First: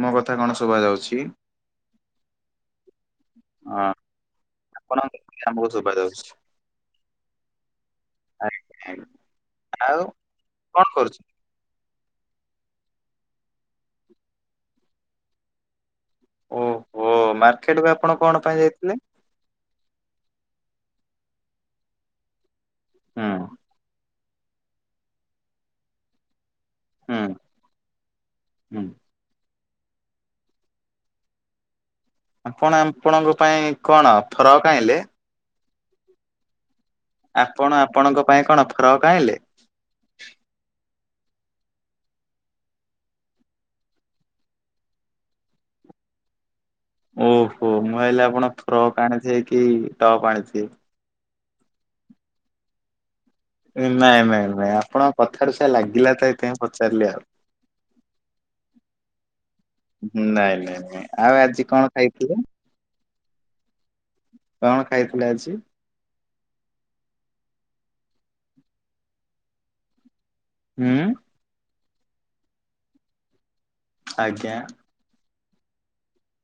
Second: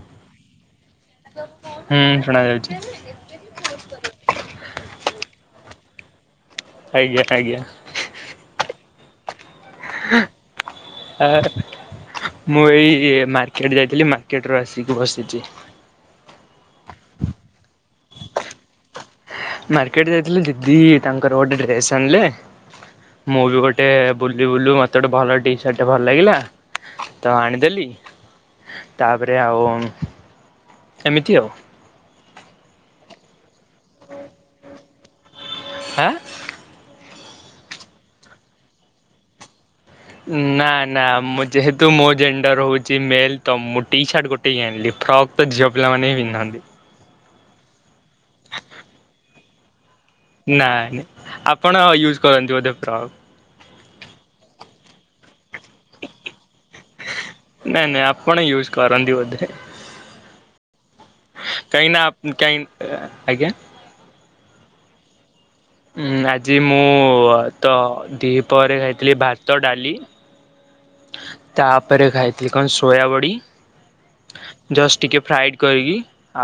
ମୋ କଥା କଣ ଶୁଭା ଯାଉଛି? ହୁଁ ଶୁଣା ଯାଉଛି। କର ଆପଣ ଆମକୁ ସଭାଉଛି। ଆଜ୍ଞା-ଆଜ୍ଞା। [unintelligible] ଆଉ କଣ କରୁଛନ୍ତି? ଆ ମୁଁ ଏଇ ମା ମାର୍କେଟ ଯାଇଥିଲି ମାର୍କେଟ ରୁ ଆସିକି ବସିଛି। ଓହୋ ମାର୍କେଟକୁ ଆପଣ କଣ ପାଇଁ ଯାଇଥିଲେ? ମାର୍କେଟ ଯାଇଥିଲି ଦିଦି ତାଙ୍କର ଗୋଟେ ଡ୍ରେସ ଆଣିଲେ ହୁଁ ମୁଁ ବି ଗୋଟେ ବୁଲୁ ବୁଲୁ ମତେ ଗୋଟେ ଭଲ ଟି ସାର୍ଟା ଭଲ ଲାଗିଲା। ହୁଁ ତ ଆଣିଦେଲି ହୁଁ ତାପରେ ଆଉ ଏମିତି ଆଉ। ଆପଣ ଆପଣଙ୍କ ପାଇଁ କଣ ଫରକ ଆଣିଲେ? ଆ ଆପଣ ଆପଣଙ୍କ ପାଇଁ କଣ ଫ୍ରକ୍ ଆଣିଲେ? ନା ନା ମୁଁ ଯେହେତୁ ମୋ ଜେଣ୍ଡର ହେଉଛି ମେଲ ତ ମୁଁ ଟି ସାର୍ଟ ଗୋଟେ ହି ଆଣିଲି। ଫ୍ରକ୍ ତ ଝିଅ ପିଲାମାନେ ହି ପିନ୍ଧନ୍ତି। ଓହୋ ମୁଁ କହିଲି ଆପଣ ଫ୍ରକ୍ ଆଣିଥିବେ କି ଟପ୍ ଆଣିଥିବେ। ନାଇଁ ଆପଣ ୟୁଜ କରନ୍ତି ବୋଧେ ଫ୍ରକ୍। ନାଇଁ-ନାଇଁ-ନାଇଁ ଆପଣଙ୍କ କଥାରୁ ସେଇଆ ଲାଗିଲା ତ ଏଥି ନାଇଁ-ନାଇଁ ଆପଣ ୟୁଜ କରନ୍ତି ବୋଧେ। ନାଇଁ ନାଇଁ ନାଇଁ ଆଉ ଆଜି କଣ କାହିଁକି ନା ଖାଇଥିଲେ? କାହି ଆଜ୍ଞା। କଣ ଖାଇଥିଲେ ଆଜି? ଉ ଆଜି ମୁଁ ତ ଦିହି ପରେ ଖାଇଥିଲି ଭାତ ଡାଲି। ହୁଁ। ତାପରେ ଖାଇଥିଲି କଣ ସୋୟାବଡ଼ି ଆଜ୍ଞା ଜଷ୍ଟ ଟିକେ ଫ୍ରାଏଡ଼ କରିକି।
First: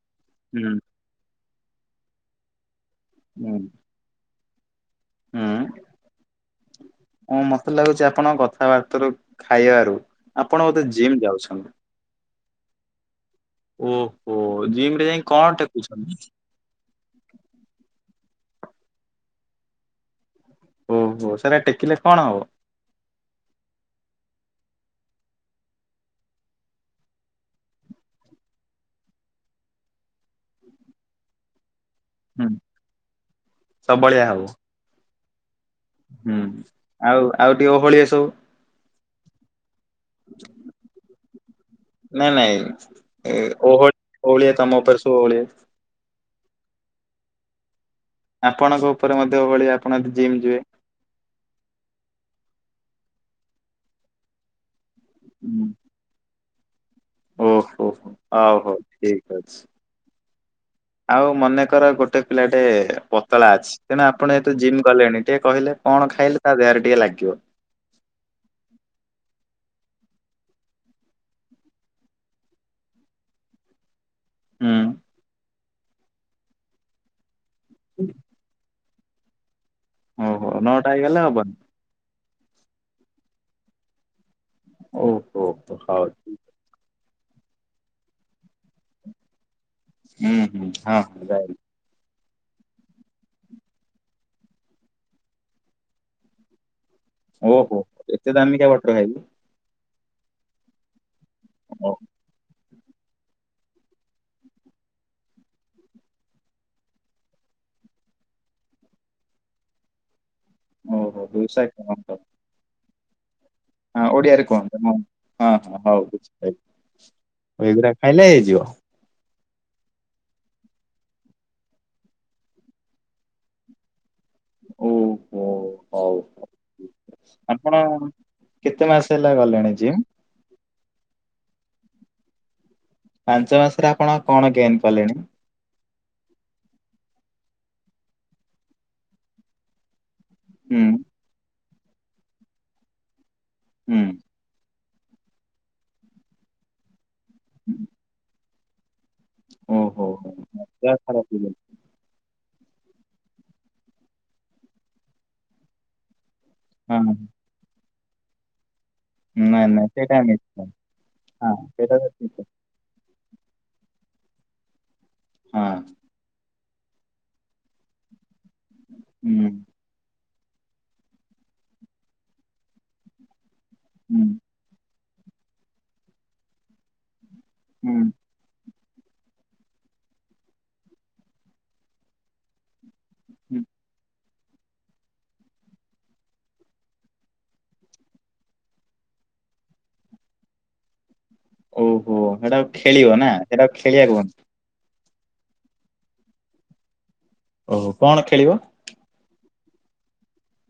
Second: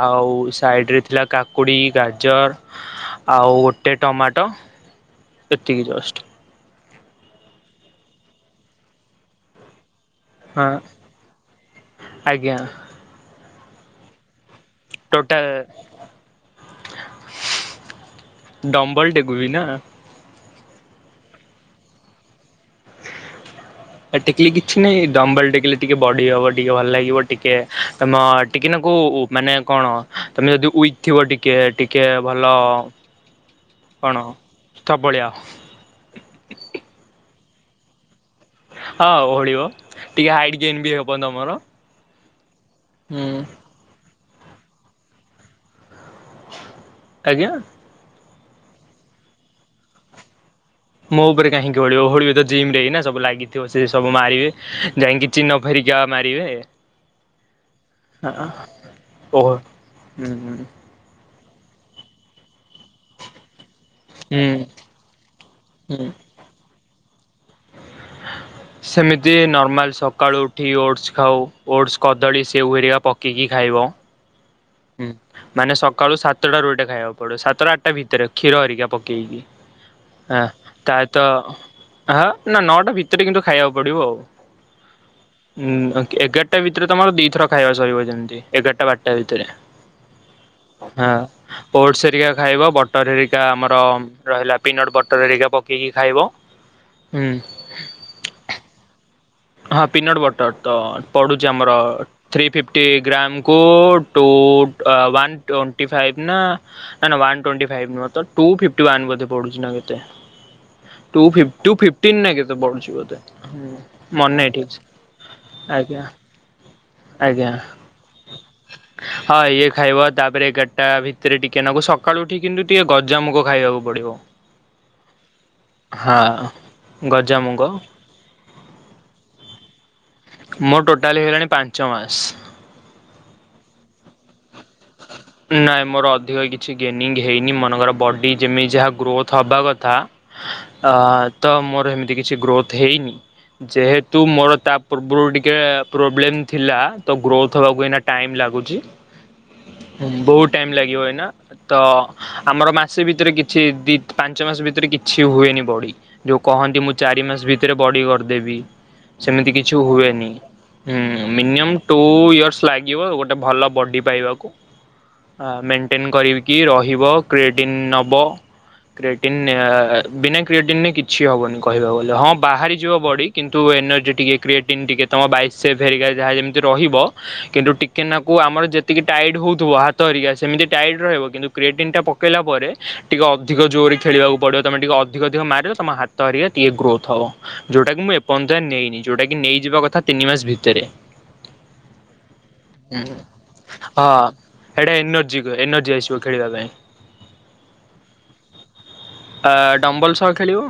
ଆଉ ହୁଁ ସାଇଡ ରେ ଥିଲା କାକୁଡ଼ି ଗାଜର ଆଉ ହୁଁ ଗୋଟେ ଟମାଟୋ। ଟ ଏତିକି ଜଷ୍ଟ। ହଁ ମତେ ଲାଗୁଛି ଆପଣ କଥାବାର୍ତ ର ଖାଇବାରୁ ଆପଣ ହଁ ବୋଧେ ଜିମ୍ ଯାଉଛନ୍ତି। ଆଜ୍ଞା। ଓହୋ ଜିମ୍ ରେ ଯାଇ ଟୋଟାଲ କଣ ଟେକୁଛନ୍ତି? ଡମ୍ବୁଲ ଟେକୁଛି ନା। ଓହୋ ସେଟା ଟେକିଲେ କଣ ହବ? [inaudible] ଟେକିଲି କିଛି ନାଇଁ ଡମ୍ବୁଲ ଟେକିଲି ଟିକେ ବଢି ହବ ଟିକେ ଭଲ ଲାଗିବ ଟିକେ ତମ ଟିକେ କୁ ମାନେ କଣ ତମେ ଯଦି ଉଇକ୍ ଥିବ ଟିକେ-ଟିକେ ଟିକଏ ହୁଁ ଭଲ ସବଳିଆ କଣ ହବ ଧବଳିଆ ହୁଁ ଆଉ-ଆଉ ଟିକେ ଓହଳିଆ ସବୁ। ହଁ ଓଳିବ ଟିକେ ହାଇଟ ଗେନ୍ ବି ହବ ତମର। ହୁଁ ନାଇଁ-ନାଇଁ ଓହଳି ଓହଳିଆ ତମ ଉପରେ ଶ ଓଉଳିଆ। ଆଜ୍ଞା। ଆପଣଙ୍କ ଉପରେ ମଧ୍ୟ ଓଳିଆ ଆପଣ ଯଦି ଜିମ୍ ଯିବେ। ମୋ ଉପରେ କାହିଁକି ଓହଳିବ ଓହଳିବ ତ ଜିମ ରେ ସବୁ ଲାଗିଥିବ ସେ ସବ ମାରିବେ। ଯାଇକି ଚିହ୍ନ ଫେରିକିବା ମାରିବେ। ଓହୋ-ହୋ ହଉ-ହଉ ଠିକ ଓହ ଅଛି ହୁଁ ହୁଁ ଆଉ ମନେ କର ଗୋଟେ ପିଲାଟେ ପତଳା ଅଛି ତଣୁ ଆପଣ ହୁଁ ଯେହେତ ଜିମ୍ ଗଲେଣି ଟିକେ କହିଲେ କଣ ଖାଇଲେ ତା ଦେହରେ ଟିକେ ଲାଗିବ। ହଁ [inaudible] ସେମିତି ନର୍ମାଲ୍ ସକାଳୁ ଉଠି ଓଟ୍ସ ଖାଉ ଓଟ୍ସ କଦଳୀ ସେ ହରିକା ପକେଇକି ଖାଇ ପାରିବ। ହୁଁ ମାନେ ସକାଳୁ ସାତଟାରୁ ଏଇଟା ଖାଇବାକୁ ପଡିବ, ସାତଟ ଆଠଟା ହୁଁ। ଭିତରେ କ୍ଷୀର ହେରିକା ପକେଇବି ଓହୋ ନଅଟା ତା ହେଇଗଲେ ତ ହବନି ହଁ ନା ନଅଟା ଭିତରେ କିନ୍ତୁ ଖାଇବାକୁ ପଡିବ। ଓହୋ ହଁ ଓହୋ, ହଉ ଏ ଏଗାରଟା ଭିତରେ ତମର ଦିଥର ଖାଇବା ସରିବ ଯେମିତି ଏଗାରଟା ବାରଟା ଭିତରେ ହୁଁ ହୁଁ ହଁ ଯାଇଲି ଓଟ୍ସ ହେରିକା ଖାଇବ ବଟର ହେରିକା ଆମର ରହିଲା ପିନଟ୍ ବଟର ହେରିକା ପକେଇକି ଖାଇବ। ହୁଁ ଓହୋ ଏତେ ଦାମୀ କା ବଟର ଖାଇବୁ। ହଁ ପିନଟ୍ ବଟର୍ ତ ପଡ଼ୁଛି ଆମର ଥ୍ରୀ ଫିଫ୍ଟି ଟ ଗ୍ରାମ କୁ-ଉ-ଉ ଟୁ ଅ ୱାନ ଟୋଣ୍ଟି ଫାଇଫ ନା ନା ନା ୱାନ ଟୋଣ୍ଟି ଫାଇ ଫାଇଫ ନୁହଁ ତ ଟୁ ଫିଫଟି ୱାନ ବୋଧେ ପଡୁଛି ନା କେତେ। ଓହୋ ଟୁ ଦୁଇଶହ ଫିଫଟିନ ଏକାବନ ନା କେତେ ପଢୁଛି ବୋଧେ? ହଁ ମନେ ଓଡିଆରେ ନାହିଁ ଠିକ କୁହନ୍ତୁ ସେ ମୁଁ ହଁ ହଁ ଆଜ୍ଞା ହଉ ବୁଝି ଆଜ୍ଞା। ପାରିଲି। ଏଇଗୁଡା ଖାଇଲେ ହେଇଯିବ। ହଁ ଇଏ ଖାଇବ ତାପରେ ଏଗାରଟା ଭିତରେ ଟିକେ ନାକୁ ସକାଳୁ ଉଠି କିନ୍ତୁ ଟିକେ ଗଜାମୁଗ ଖାଇବାକୁ ପଡିବ। ଓହୋ। ଓ ହଉ ହଁ। ଗଜାମୁଗ ଆପଣ କେତେ ମାସ ହେଲା ଗଲେଣି ଜିମ୍? ମୋ ଟୋଟାଲି ହେଇଗଲାଣି ପାଞ୍ଚ ମାସ। ପାଞ୍ଚ ମାସରେ ଆପଣ କଣ ଗେନ୍ କଲେଣି? ନାଇଁ ମୋର ଅଧିକ କିଛି ଗେନିଙ୍ଗ ହେଇନି ମନେଙ୍କର ବଡ଼ି ଯେମିତି ଯାହା ଗ୍ରୋଥ୍ ହେବା କଥା ହୁଁ ଅ ତ ମୋର ଏମିତି କିଛି ଗ୍ରୋଥ ହେଇନି ହୁଁ ଯେହେତୁ ମୋର ତା ପୂର୍ବରୁ ଟିକେ-ଏ ପ୍ରୋବ୍ଲେମ ଥିଲା ତ ଗ୍ରୋଥ ହବାକୁ ଏଇନା ଟାଇମ୍ ଲାଗୁଛି। ଓହୋ ବହୁତ ଟାଇମ ଦେହ ଲାଗିବ ଏଇନା ଖରାପ ହେଇଗଲା ତ ଆମର ମାସେ ଭିତରେ କିଛି ଦି ପାଞ୍ଚ ମାସ ଭିତରେ କିଛି ହୁଏନି ବଡି। ଯେଉଁ କହନ୍ତି ମୁଁ ଚାରି ହଁ ମାସ ଭିତରେ ବଡ଼ି କରିଦେବି। ସେମିତି ନାଇଁ କିଛି ନାଇଁ ସେଇଟା ହୁଏନି ମିଛ ହୁଁ ହଁ ମିନିୟମ ସେଇଟା ଟୁ ତ ଠିକ କଥା ଇୟର୍ସ ଲାଗିବ ଗୋଟେ ଗୋଟେ ଭଲ ବଡ଼ି ପାଇବାକୁ ଆ ହଁ ମେଣ୍ଟେନ୍ କରି କି ରହିବ କ୍ରେଟିନ୍ ନେବ କ୍ରେଟିନ୍ ହୁଁ ଅ-ଅ-ଅ ବିନାୟକ କ୍ରିଏଟିନ କିଛି ହେବନି କହିବାକୁ ଗଲେ ହଁ ବାହାରିଯିବ ବଡ଼ି କିନ୍ତୁ ଏନର୍ଜି ହୁଁ ଟିକେ କ୍ରିଏଟିନ ଟିକେ ତମ ବାଇଶେଫ୍ ହେରିକା ଯାହା ଯେମିତି ରହିବ କିନ୍ତୁ ହୁଁ ଟିକେନାକୁ ଆମର ଯେ ଟିକେ ଟାଇଟ୍ ହଉଥିବ ହାତ ହେରିକା ସେମିତି ଟାଇଟ୍ ରହିବ କିନ୍ତୁ କ୍ରେଟିନ୍ ଟା ପକେଇଲା ପରେ ଟିକେ ହୁଁ ଅଧିକ ଜୋରରେ ଖେଳିବାକୁ ପଡିବ ତମେ ଟିକେ ଅଧିକ ଅଧିକ ମାରିବ ତମ ହାତ ହେରିକା ଟିକେ ଗ୍ରୋଥ ହବ। ଯୋଉଟା କି ମୁଁ ଏପର୍ଯ୍ୟନ୍ତ ନେଇନି ଯଉଟା କି ନେଇଯିବା କଥା ତିନି ମାସ ଭିତରେ। ଓହୋ ସେଇଟା ଖେଳିବ ନା ସେଇଟା ଆ ଖେଳିବାକୁ କୁହନ୍ତି। ଏଇଟା ଏନର୍ଜି କୁହେ ଏନର୍ଜି ଆସିବ ଖେଳିବା ପାଇଁ। ଓହୋ କଣ ଖେଳିବ? ଅ-ଅ-ଅ ଡମ୍ବଲ ସହ ଖେଳିବ।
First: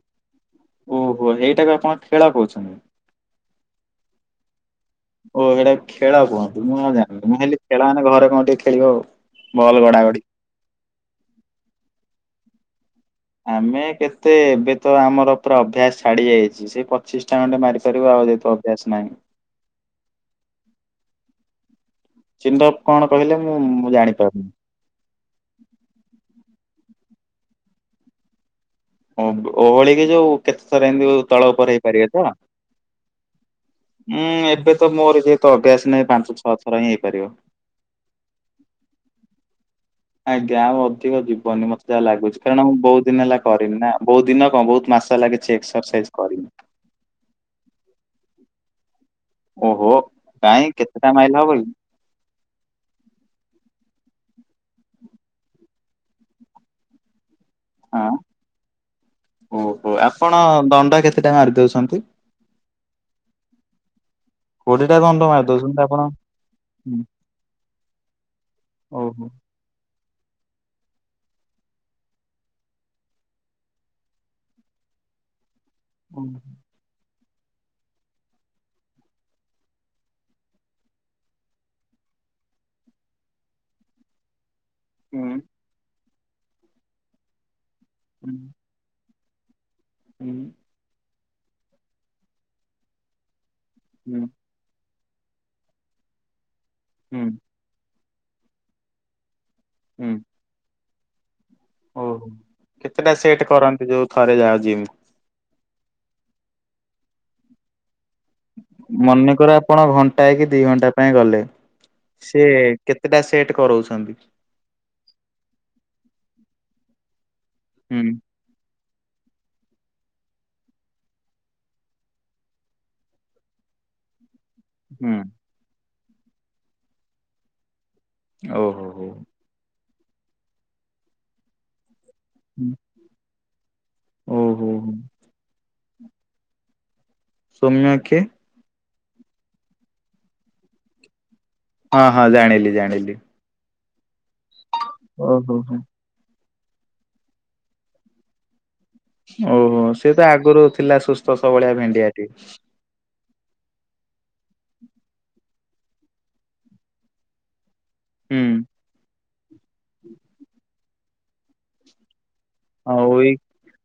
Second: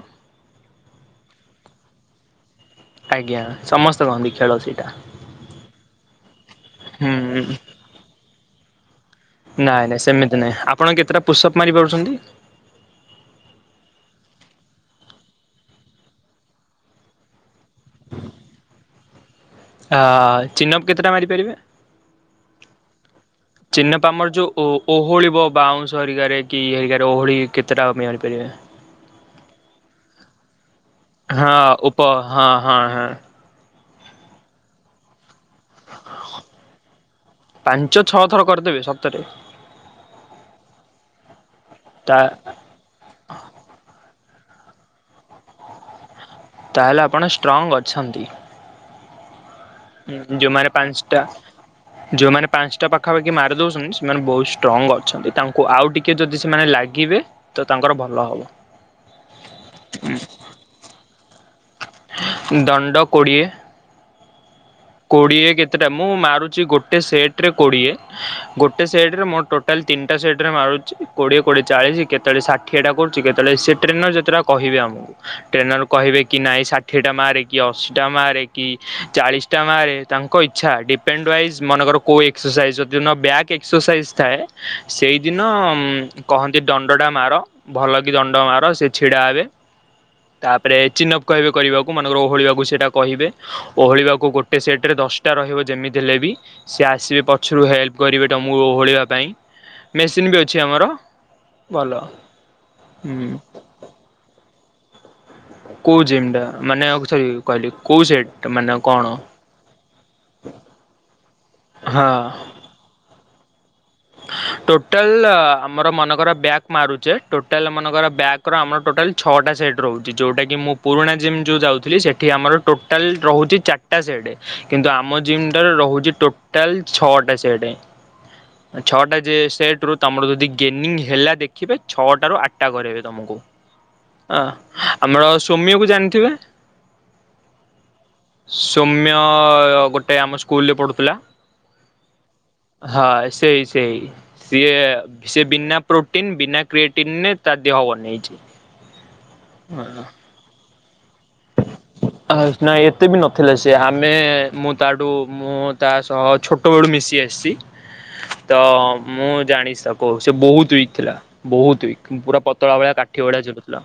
ଓହୋ ଏଇଟାକୁ ଆପଣ ଖେଳ କହୁଛନ୍ତି। ଆଜ୍ଞା ସମସ୍ତେ କହନ୍ତି ଖେଳ ସେଇଟା। ଓ ଏଇଟା ଖେଳ କୁହନ୍ତି। ମୁଁ ଆଉ ହୁଁ ଜାଣିନି ମୁଁ ହେଲି ଖେଳ ମାନେ ଘରେ କଣ ଟିକେ ଖେଳିବ। ବଲ୍ ନାଇଁ ନାଇଁ ଗଡାଗଡି ସେମିତି ନାଇଁ ଆପଣ କେତେଟା ପୁଷପ୍ ମାରି ପାରୁଛନ୍ତି? ଆମେ କେତେ ଏବେ ତ ଆମର ପୁରା ଅଭ୍ୟାସ ଛାଡି ଯାଇଛି ସେ ପଚିଶ ଟା ଖଣ୍ଡେ ମାରି ସରିବ ଆ ଯେହେତୁ ଅଭ୍ୟାସ ନାହି। ଆ ଚିନଅପ୍ କେତେଟା ମାରିପାରିବେ? ଚିଣ୍ଡପ କଣ? ମୁଁ ମୁଁ ଚିନପ ଆମର ଜାଣିପାରୁନି। ଯୋଉ ଓ ଓହଳିବ ବାଉଁଶ ହେରିଗାରେ କି ଇ ହେରିକାରେ। ଓହଳି କେତେଟା ମ [unintelligible] ଓହଳିକି ଯୋଉ କେତେଥର ଏମିତି ତଳ ହଁ ଉପରେ ଉପ ହେଇପାରିବେ ତ। ହଁ ହଁ ହଁ ହୁଁ ଏବେତ ମୋର ଯେ ତ ଅଭ୍ୟାସ ନାହିଁ ପାଞ୍ଚ ଛଅ ଥର ହିଁ ହେଇପାରିବ। ପାଞ୍ଚ ଛଅ ଥର କରିଦେବେ ସତରେ। ଆଜ୍ଞା ଆ ଅଧିକ ଯିବନି ମତେ ଯାହା ତା ଲାଗୁଛି କାରଣ ମୁଁ ବହୁତ ଦିନ ହେଲା କରିନି ନା। ବହୁତ ଦିନ କଣ ବହୁତ ମାସ ଲାଗିଛି ଏକ୍ସରସାଇଜ କରିନି। ତାହେଲେ ଆପଣ ଷ୍ଟ୍ରଙ୍ଗ୍ ଅଛନ୍ତି। ଓହୋ। ହଁ ଯୋଉମାନେ କାଇଁ କେତେଟା ପାଞ୍ଚଟା ମାଇଲ ହବ କି? ଯୋଉମାନେ ପାଞ୍ଚଟା ପାଖାପାଖି ମାରି ଦଉଛନ୍ତି ସେମାନେ ବହୁତ ଷ୍ଟ୍ରଙ୍ଗ ଅଛନ୍ତି। ତାଙ୍କୁ ଆଉ ଟିକେ ଯଦି ସେମାନେ ଲାଗିବେ ତ ତାଙ୍କର ହଁ ଭଲ ହବ। ଓହୋ ହୁଁ। ଆପଣ ଦଣ୍ଡ କେତେଟା ମାରି ଦଉଛନ୍ତି? ଦଣ୍ଡ କୋଡ଼ିଏ କୋଡିଏଟା ଦଣ୍ଡ ମାରି କୋଡିଏ ଦଉଛନ୍ତି କେତେଟା ଆପଣ ମୁଁ ମାରୁଚି ଗୋଟେ ହୁଁ ସେଟ ରେ କୋଡିଏ। ଗୋଟେ ସେଟରେ ଓହୋ। ମୋ ଟୋଟାଲି ତିନ୍ ଟା ସେଟରେ ମାରୁଚି କୋଡିଏ କୋଡିଏ ଚାଳିଶି, କେତେବେଳେ ଷାଠିଏଟା କରୁଚି, କେତେବେଳେ ସେ ଟ୍ରେନର ଯେତେଟା କହିବେ ଆମକୁ ଟ୍ରେନର କହିବେ ହୁଁ କି ନାଇଁ ଷାଠିଏଟା ମାରେ କି ଅଶୀଟା ମାରେ କି ଚାଳିଶ ଶଟା ମାରେ ତାଙ୍କ ଇଚ୍ଛା। ଡିପେଣ୍ଡ ୱାଇଜ୍ ମନେକର କୋ ଏକ୍ସରସାଇଜ୍ ଯଦି ନ ବ୍ୟାକ୍ ଏକ୍ସରସାଇଜ୍ ଥାଏ ସେଇଦିନ ହୁଁ କହନ୍ତି ଦଣ୍ଡ ଟା ମାର। ଭଲ କି ହୁଁ ଦଣ୍ଡ ମାର ସେ ଛିଡ଼ା ହେବେ। ତାପରେ ଚିନ୍ଅପ୍ କହିବେ କରିବାକୁ। ମନେକର ଓହଳିବାକୁ ସେଇଟା କହିବେ ହୁଁ ଓହଳିବାକୁ ଗୋଟେ ସେଟରେ ଦଶଟା ରହିବ ଯେମିତି ହେଲେ ବି ସିଏ ଆସିବେ ହୁଁ ପଛରୁ ହେଲ୍ପ କରିବେ ତମକୁ ଓହଳିବା ପାଇଁ ହୁଁ, ମେସିନ ବି ଅଛି ଆମର ଭଲ। ଓହୋ କେତେଟା ହୁଁ ସେଟ କରନ୍ତି, ଯୋଉ ଥରେ ଯାଅ ଜିମକୁ? କୋଉ ଜିମ୍ ଟା ମାନେ ଆଉ ସରି କହିଲି କୋଉ ସେଟ ମାନେ କଣ? ମନେକର ଆପଣ ଘଣ୍ଟାଏ କି ଦି ଘଣ୍ଟା ପାଇଁ ଗଲେ ହଁ ସିଏ କେତେଟା ସେଟ୍ କରଉଛ ଟୋଟାଲ ଆମର ମନେକର ବ୍ୟାକ୍ ମାରୁଚେ, ଟୋଟାଲ ହୁଁ ମନେକର ବ୍ୟାକ୍ ର ଆମର ଟୋଟାଲ୍ ଛଅଟା ସେଟ୍ ରହୁଛି। ଯୋଉଟାକି ମୁଁ ପୁରୁଣା ଜିମ୍ ଯୋଉ ଯାଉଥିଲି ସେଠି ଆମର ଟୋଟାଲ୍ ରହୁଚି ଚାର ଟା ସେଟ୍। କିନ୍ତୁ ହୁଁ ଆମ ଜିମ୍ ଟାରେ ରହୁଛି ଟୋଟାଲ ଛଅଟା ସେଟେ। ଓହୋ ହୋ। ଛଅଟା ସେଟ ରୁ ତମର ଯଦି ଗେନିଂ ହେଲା ଦେଖିବେ, ଛଅଟ ରୁ ଆଠଟା କରେଇବେ ତମକୁ। ଅ ଓହୋ ଆମର ସୋମ୍ୟକୁ ଜାଣିଥିବେ? ସୌମ୍ୟ କିଏ? ସୌମ୍ୟ ଗୋଟେ ଆମ ସ୍କୁଲରେ ପଢୁଥିଲା। ହଁ ହଁ ଜାଣିଲି ହଁ ଜାଣିଲି। ସେଇ ସିଏ ସେ ଓହୋ ହୋ ବିନା ପ୍ରୋଟିନ୍ ବିନା କ୍ରିଏଟିନରେ ତା ଦେହ ବନେଇଛି। ଓହୋ ସିଏ ତ ଆଗରୁ ଥିଲା ସୁସ୍ଥ ସବଳିଆ ଭେଣ୍ଡିଆଟିଏ। ଥିଲେ ସେ। ଆମେ ମୁଁ ତାଠୁ ମୁଁ ତା ସହ ଛୋଟବେଳୁ ମିଶି ଆସିଛି ହୁଁ। ତ ମୁଁ ଜାଣିଚି ତାକୁ ସେ ବହୁତ ଉଇକ ଥିଲା। ବହୁତ ଉଇକ ପୁରା ପତଳା ଭଳିଆ ହଉ କାଠି ଏଇ ଭଳିଆ ଝୁଲୁଥିଲା।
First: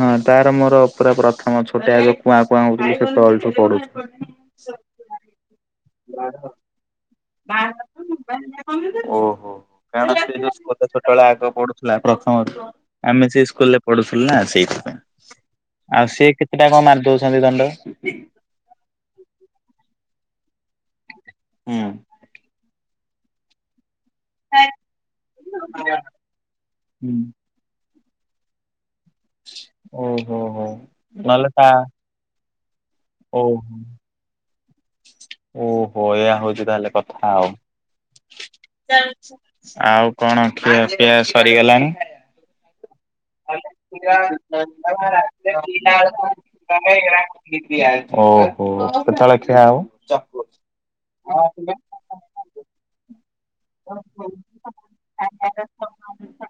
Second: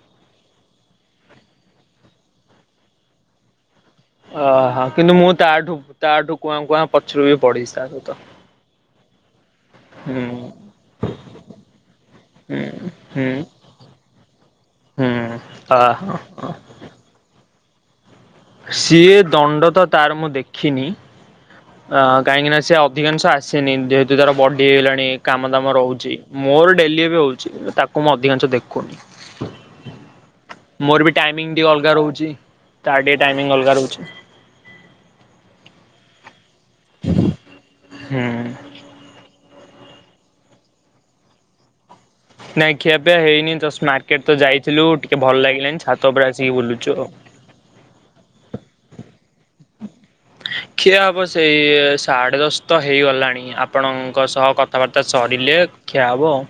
ହଁ ତାର ମୋର ପୁରା ପ୍ରଥମ ଛୁ ଗୋଟେ ଆଗ କୁଆଁ କୁଆଁ ହଉଥିଲୁ ସେତବେଳଠୁ ପଢ଼ୁଛୁ। ଓହୋ। କିନ୍ତୁ ମୁଁ ତାଠୁ ତାଠୁ ଓହୋ। କୁଆଁ କୁଆଁ ପଛରୁ ବି ପଢିଛି କାରଣ ତା ସେ ସହିତ। ହୁଁ [unintelligible] ଯେତେବେଳେ ଆଗ ପଢୁଥିଲା ହୁଁ ପ୍ରଥମରୁ ଆମେ ହୁଁ ସେଇ ସ୍କୁଲରେ ପଢୁଥିଲୁ ନା ହୁଁ ଅହ ସେଇଥିପାଇଁ। ସିଏ କେତେଟା କଣ ମାରିଦଉଛନ୍ତି ଦଣ୍ଡ? ସିଏ ଦଣ୍ଡ ତ ତାର ମୁଁ ଦେଖିନି ହୁଁ ଅ କାହିଁକି ନା ସେ ଅଧିକାଂଶ ଆସେନି। ଯେହେତୁ ତାର ବଡି ହେଇଗଲାଣି କାମ ଦାମ ରହୁଛି। ମୋର ଡେଲି ବି ହୁଁ ହଉଛି ତ ତା କୁ ମୁଁ ଅଧିକାଂଶ ଦେଖୁନି। ଓହୋ ହୋ ମୋର ବି ନହେଲେ ଟାଇମିଂ ତା ଟିକେ ଅଲଗା ରହୁଛି। ତାର ଟିକେ ଟାଇମିଂ ଅଲଗା ଓହୋ। ରହୁଛି। ଓହୋ ଏଇଆ ହଉଛି ତାହେଲେ କଥା ଆଉ। ହୁଁ। ଆଉ କଣ ଖିଆପିଆ ସରିଗଲାଣି ନାଇଁ ଖିଆପିଆ ହେଇନି ଜଷ୍ଟ ମାର୍କେଟ ତ ଯାଇଥିଲୁ, ଟିକେ ଭଲ ଲାଗିଲାନି ଛାତ ଉପରେ ଆସିକି ବୁଲୁଚୁ ଆଉ। ଓହୋ କେତେବେଳେ ଖିଆ ହବ? ଖିଆ ହବ ସେଇ ସାଢେ ଦଶ ତ ହେଇଗଲାଣି ଆପଣଙ୍କ ସହ କଥାବାର୍ତ୍ତା ସରିଲେ ଖିଆ ହବ ଆଉ।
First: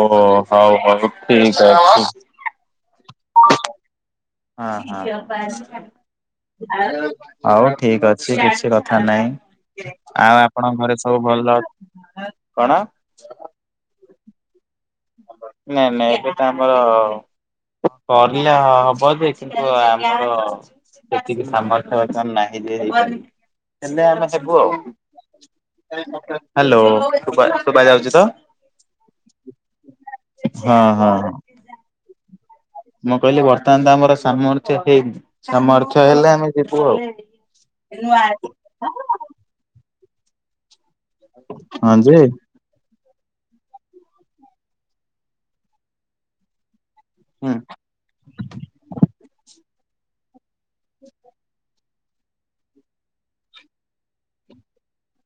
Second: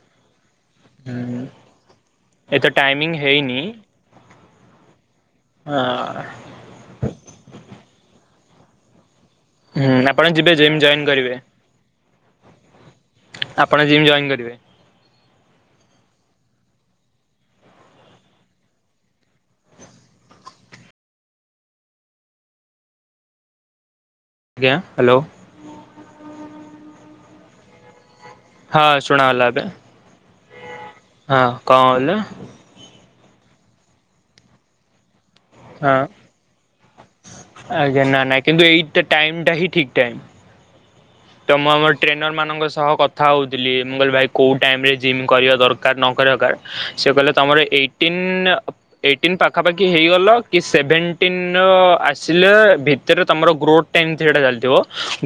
ଓ ହଉ ହଉ ହୁଁ ଠିକ୍ ଅଛି। ଏତେ ଟାଇମିଂ ହେଇନି ହଁ ହଁ ହଁ ହଉ ଠିକ୍ ଅଛି କିଛି କଥା ନାହିଁ ହୁଁ ଆପଣ ଆଉ ଯିବେ ଜିମ୍ ଆପଣଙ୍କ ଘରେ ଜଏନ୍ ସବୁ କରିବେ ଭଲ ଅଛନ୍ତି କଣ? ଆପଣ ଜିମ୍ ଜଏନ୍ କରିବେ। ନାଇଁ ନାଇଁ ଏବେ ତ ଆମର କରିଲେ ହବ ଯେ କିନ୍ତୁ ଆମର ସେତିକି ସାମର୍ଥ୍ୟ ବତ୍ରମାନେ ନାହିଁ ଯେ ହେଇ ହେଲେ ଆମେ ଆଜ୍ଞା ହାଲୋ ହାଲୋ ସୁବା-ସୁବାଯାଉଚି ତ? ହଁ ଶୁଣାଗଲା ଏବେ। ହଁ କଣ କହିଲେ? ମୁଁ କହିଲି ବର୍ତ୍ତମାନ ତ ଆମର ସାର୍ମଥ୍ୟ ହେଇନି। ହଁ ସାର୍ମଥ୍ୟ ହେଲେ ଆମେ ଯିବୁ ଆଜ୍ଞା ନା ଆଉ। ନାଇଁ କିନ୍ତୁ ଏଇଟା ଟାଇମ୍ ତମ ଆମ ହଁ ଯେ ଟ୍ରେନର ମାନଙ୍କ ସହ କ ଥା ହୋଉଥିଲି ମୁଁ କହିଲି ଭାଇ କୋଉ ଟାଇମରେ ଜିମ୍ କରିବା ଦରକାର ନ କରିବା ଦରକାର। ସେ କହିଲେ ହୁଁ ତମର ଏଇଟିନ୍ [unintelligible] ଏଇଟିନ୍ ପାଖାପାଖି ହେଇଗଲ। କି ସେଭେନଟିନ୍ ର ଆସିଲେ ଭିତରେ ତମର ଗ୍ରୋଥ ଟାଇମ୍ ସେଇଟା ଚାଲିଥିବ।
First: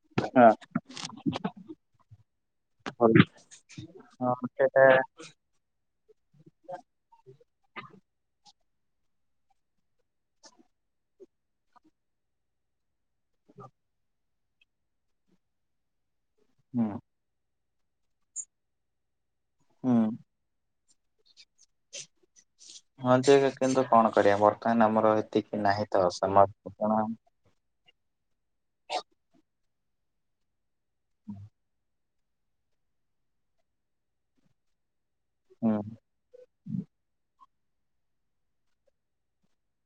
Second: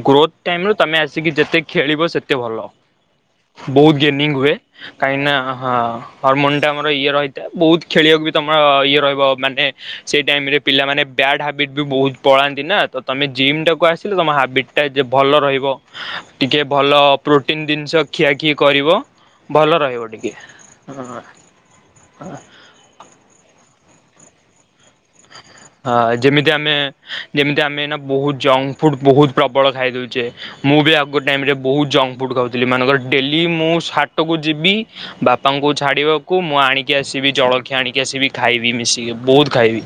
ଗ୍ରୋଥ ଟାଇମରୁ ତମେ ଆସିକି ଯେତେ ଖେଳିବ ସେତେ ଭଲ। ବୋହୁତ ଗେନିଙ୍ଗ ହଁ ହୁଏ ସେଟା କାହିଁକି ନା ହ-ହରମୋନଟା ଆମର ଇଏ ରହିଥାଏ ବୋହୁତ ଖେଳିବାକୁ ବି ତ ମ ଇଏ ରହିବ ମାନେ ସେଇ ଟାଇମରେ ପିଲାମାନେ ବ୍ୟାଡ ହ୍ୟାବିଟ ବି ବୋହୁତ ପଳାନ୍ତି ନା। ତମେ ଜିମ୍ ଟାକୁ ଆସିଲେ ତମ ହାର୍ଟବିଟ୍ ଟା ଯେ ଭଲ ରହି। ଟିକେ ହୁଁ ଭଲ ପ୍ରୋ ଟ୍ରିନ ଜିନିଷ ଖିଆଖି କରିବ ଭଲ ହୁଁ ରହିବ ଟିକେ। ହଁଅ ହଁଅ। ହଁ ଯେ କିନ୍ତୁ କଣ କରିବା ବର୍ତ୍ତମାନ ଆମର ଏତିକି ନାହିଁ ହଁ ତ ସାମର୍ଥ୍ୟ ତ ନାହିଁ। ବୋହୁତ ଜଙ୍କଫୁଡ ବୋହୁତ ପ୍ରବଳ ଖାଇ ଦେଉଚେ। ମୁଁ ବି ଆଗ ଟାଇମରେ ବୋହୁତ ଜଙ୍କ ଫୁଡ୍ ଖାଉଥିଲି ମାନଙ୍କର ଡେଲି ମୁଁ ହାଟକୁ ଯିବି ବାପାଙ୍କୁ ହୁଁ ଛାଡିବାକୁ ମୁଁ ଆଣିକି ଆସିବି ଜଳ ଖିଆ ଆଣିକି ଆସିବି ଖାଇବି ମିଶିକି ବୋହୁତ ଖାଇବି।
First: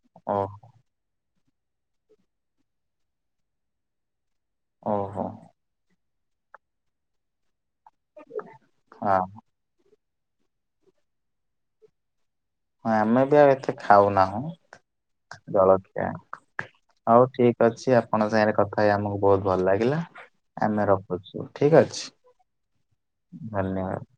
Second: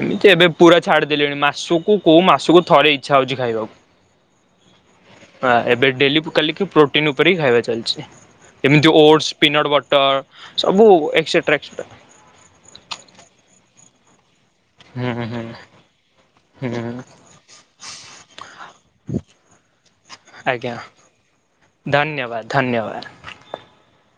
ଏମିତି ଓ ଏବେ ପୁରା ଛାଡିଦେଲେଣି ମାସକୁ କୋଉ ମାସକୁ ଥରେ ଇଚ୍ଛା ହୋଉଚି ଖାଇବାକୁ। ଓହୋ ହାଁ ଏବେ ଡେଲି କୁ କାଲି କି ପ୍ରୋଟିନ ଉପରେ ହିଁ ଖାଇବା ଚାଲ ଏମିତି ହଁ ଓଟସ ପିନଟ୍ ବଟର ସବୁ ଏସେଟ୍ରା ଏସେଟ୍ରା ହ ଆମେ ବି ଆଉ ଏତେ ଖାଉନାହୁଁ। ହୁଁ ହୁଁ ଜଳଖିଆ। ହଁ। ହଉ ଠିକ୍ ଅଛି ଆପଣଙ୍କ ସାଙ୍ଗରେ କଥା ହେଇ ଆମକୁ ବହୁତ ଭଲ ଲାଗିଲା। ଆଜ୍ଞା ଆମେ ରଖଛୁ ଠିକ ଅଛି ଧନ୍ୟବାଦ ଧନ୍ୟବାଦ। ଧନ୍ୟବାଦ।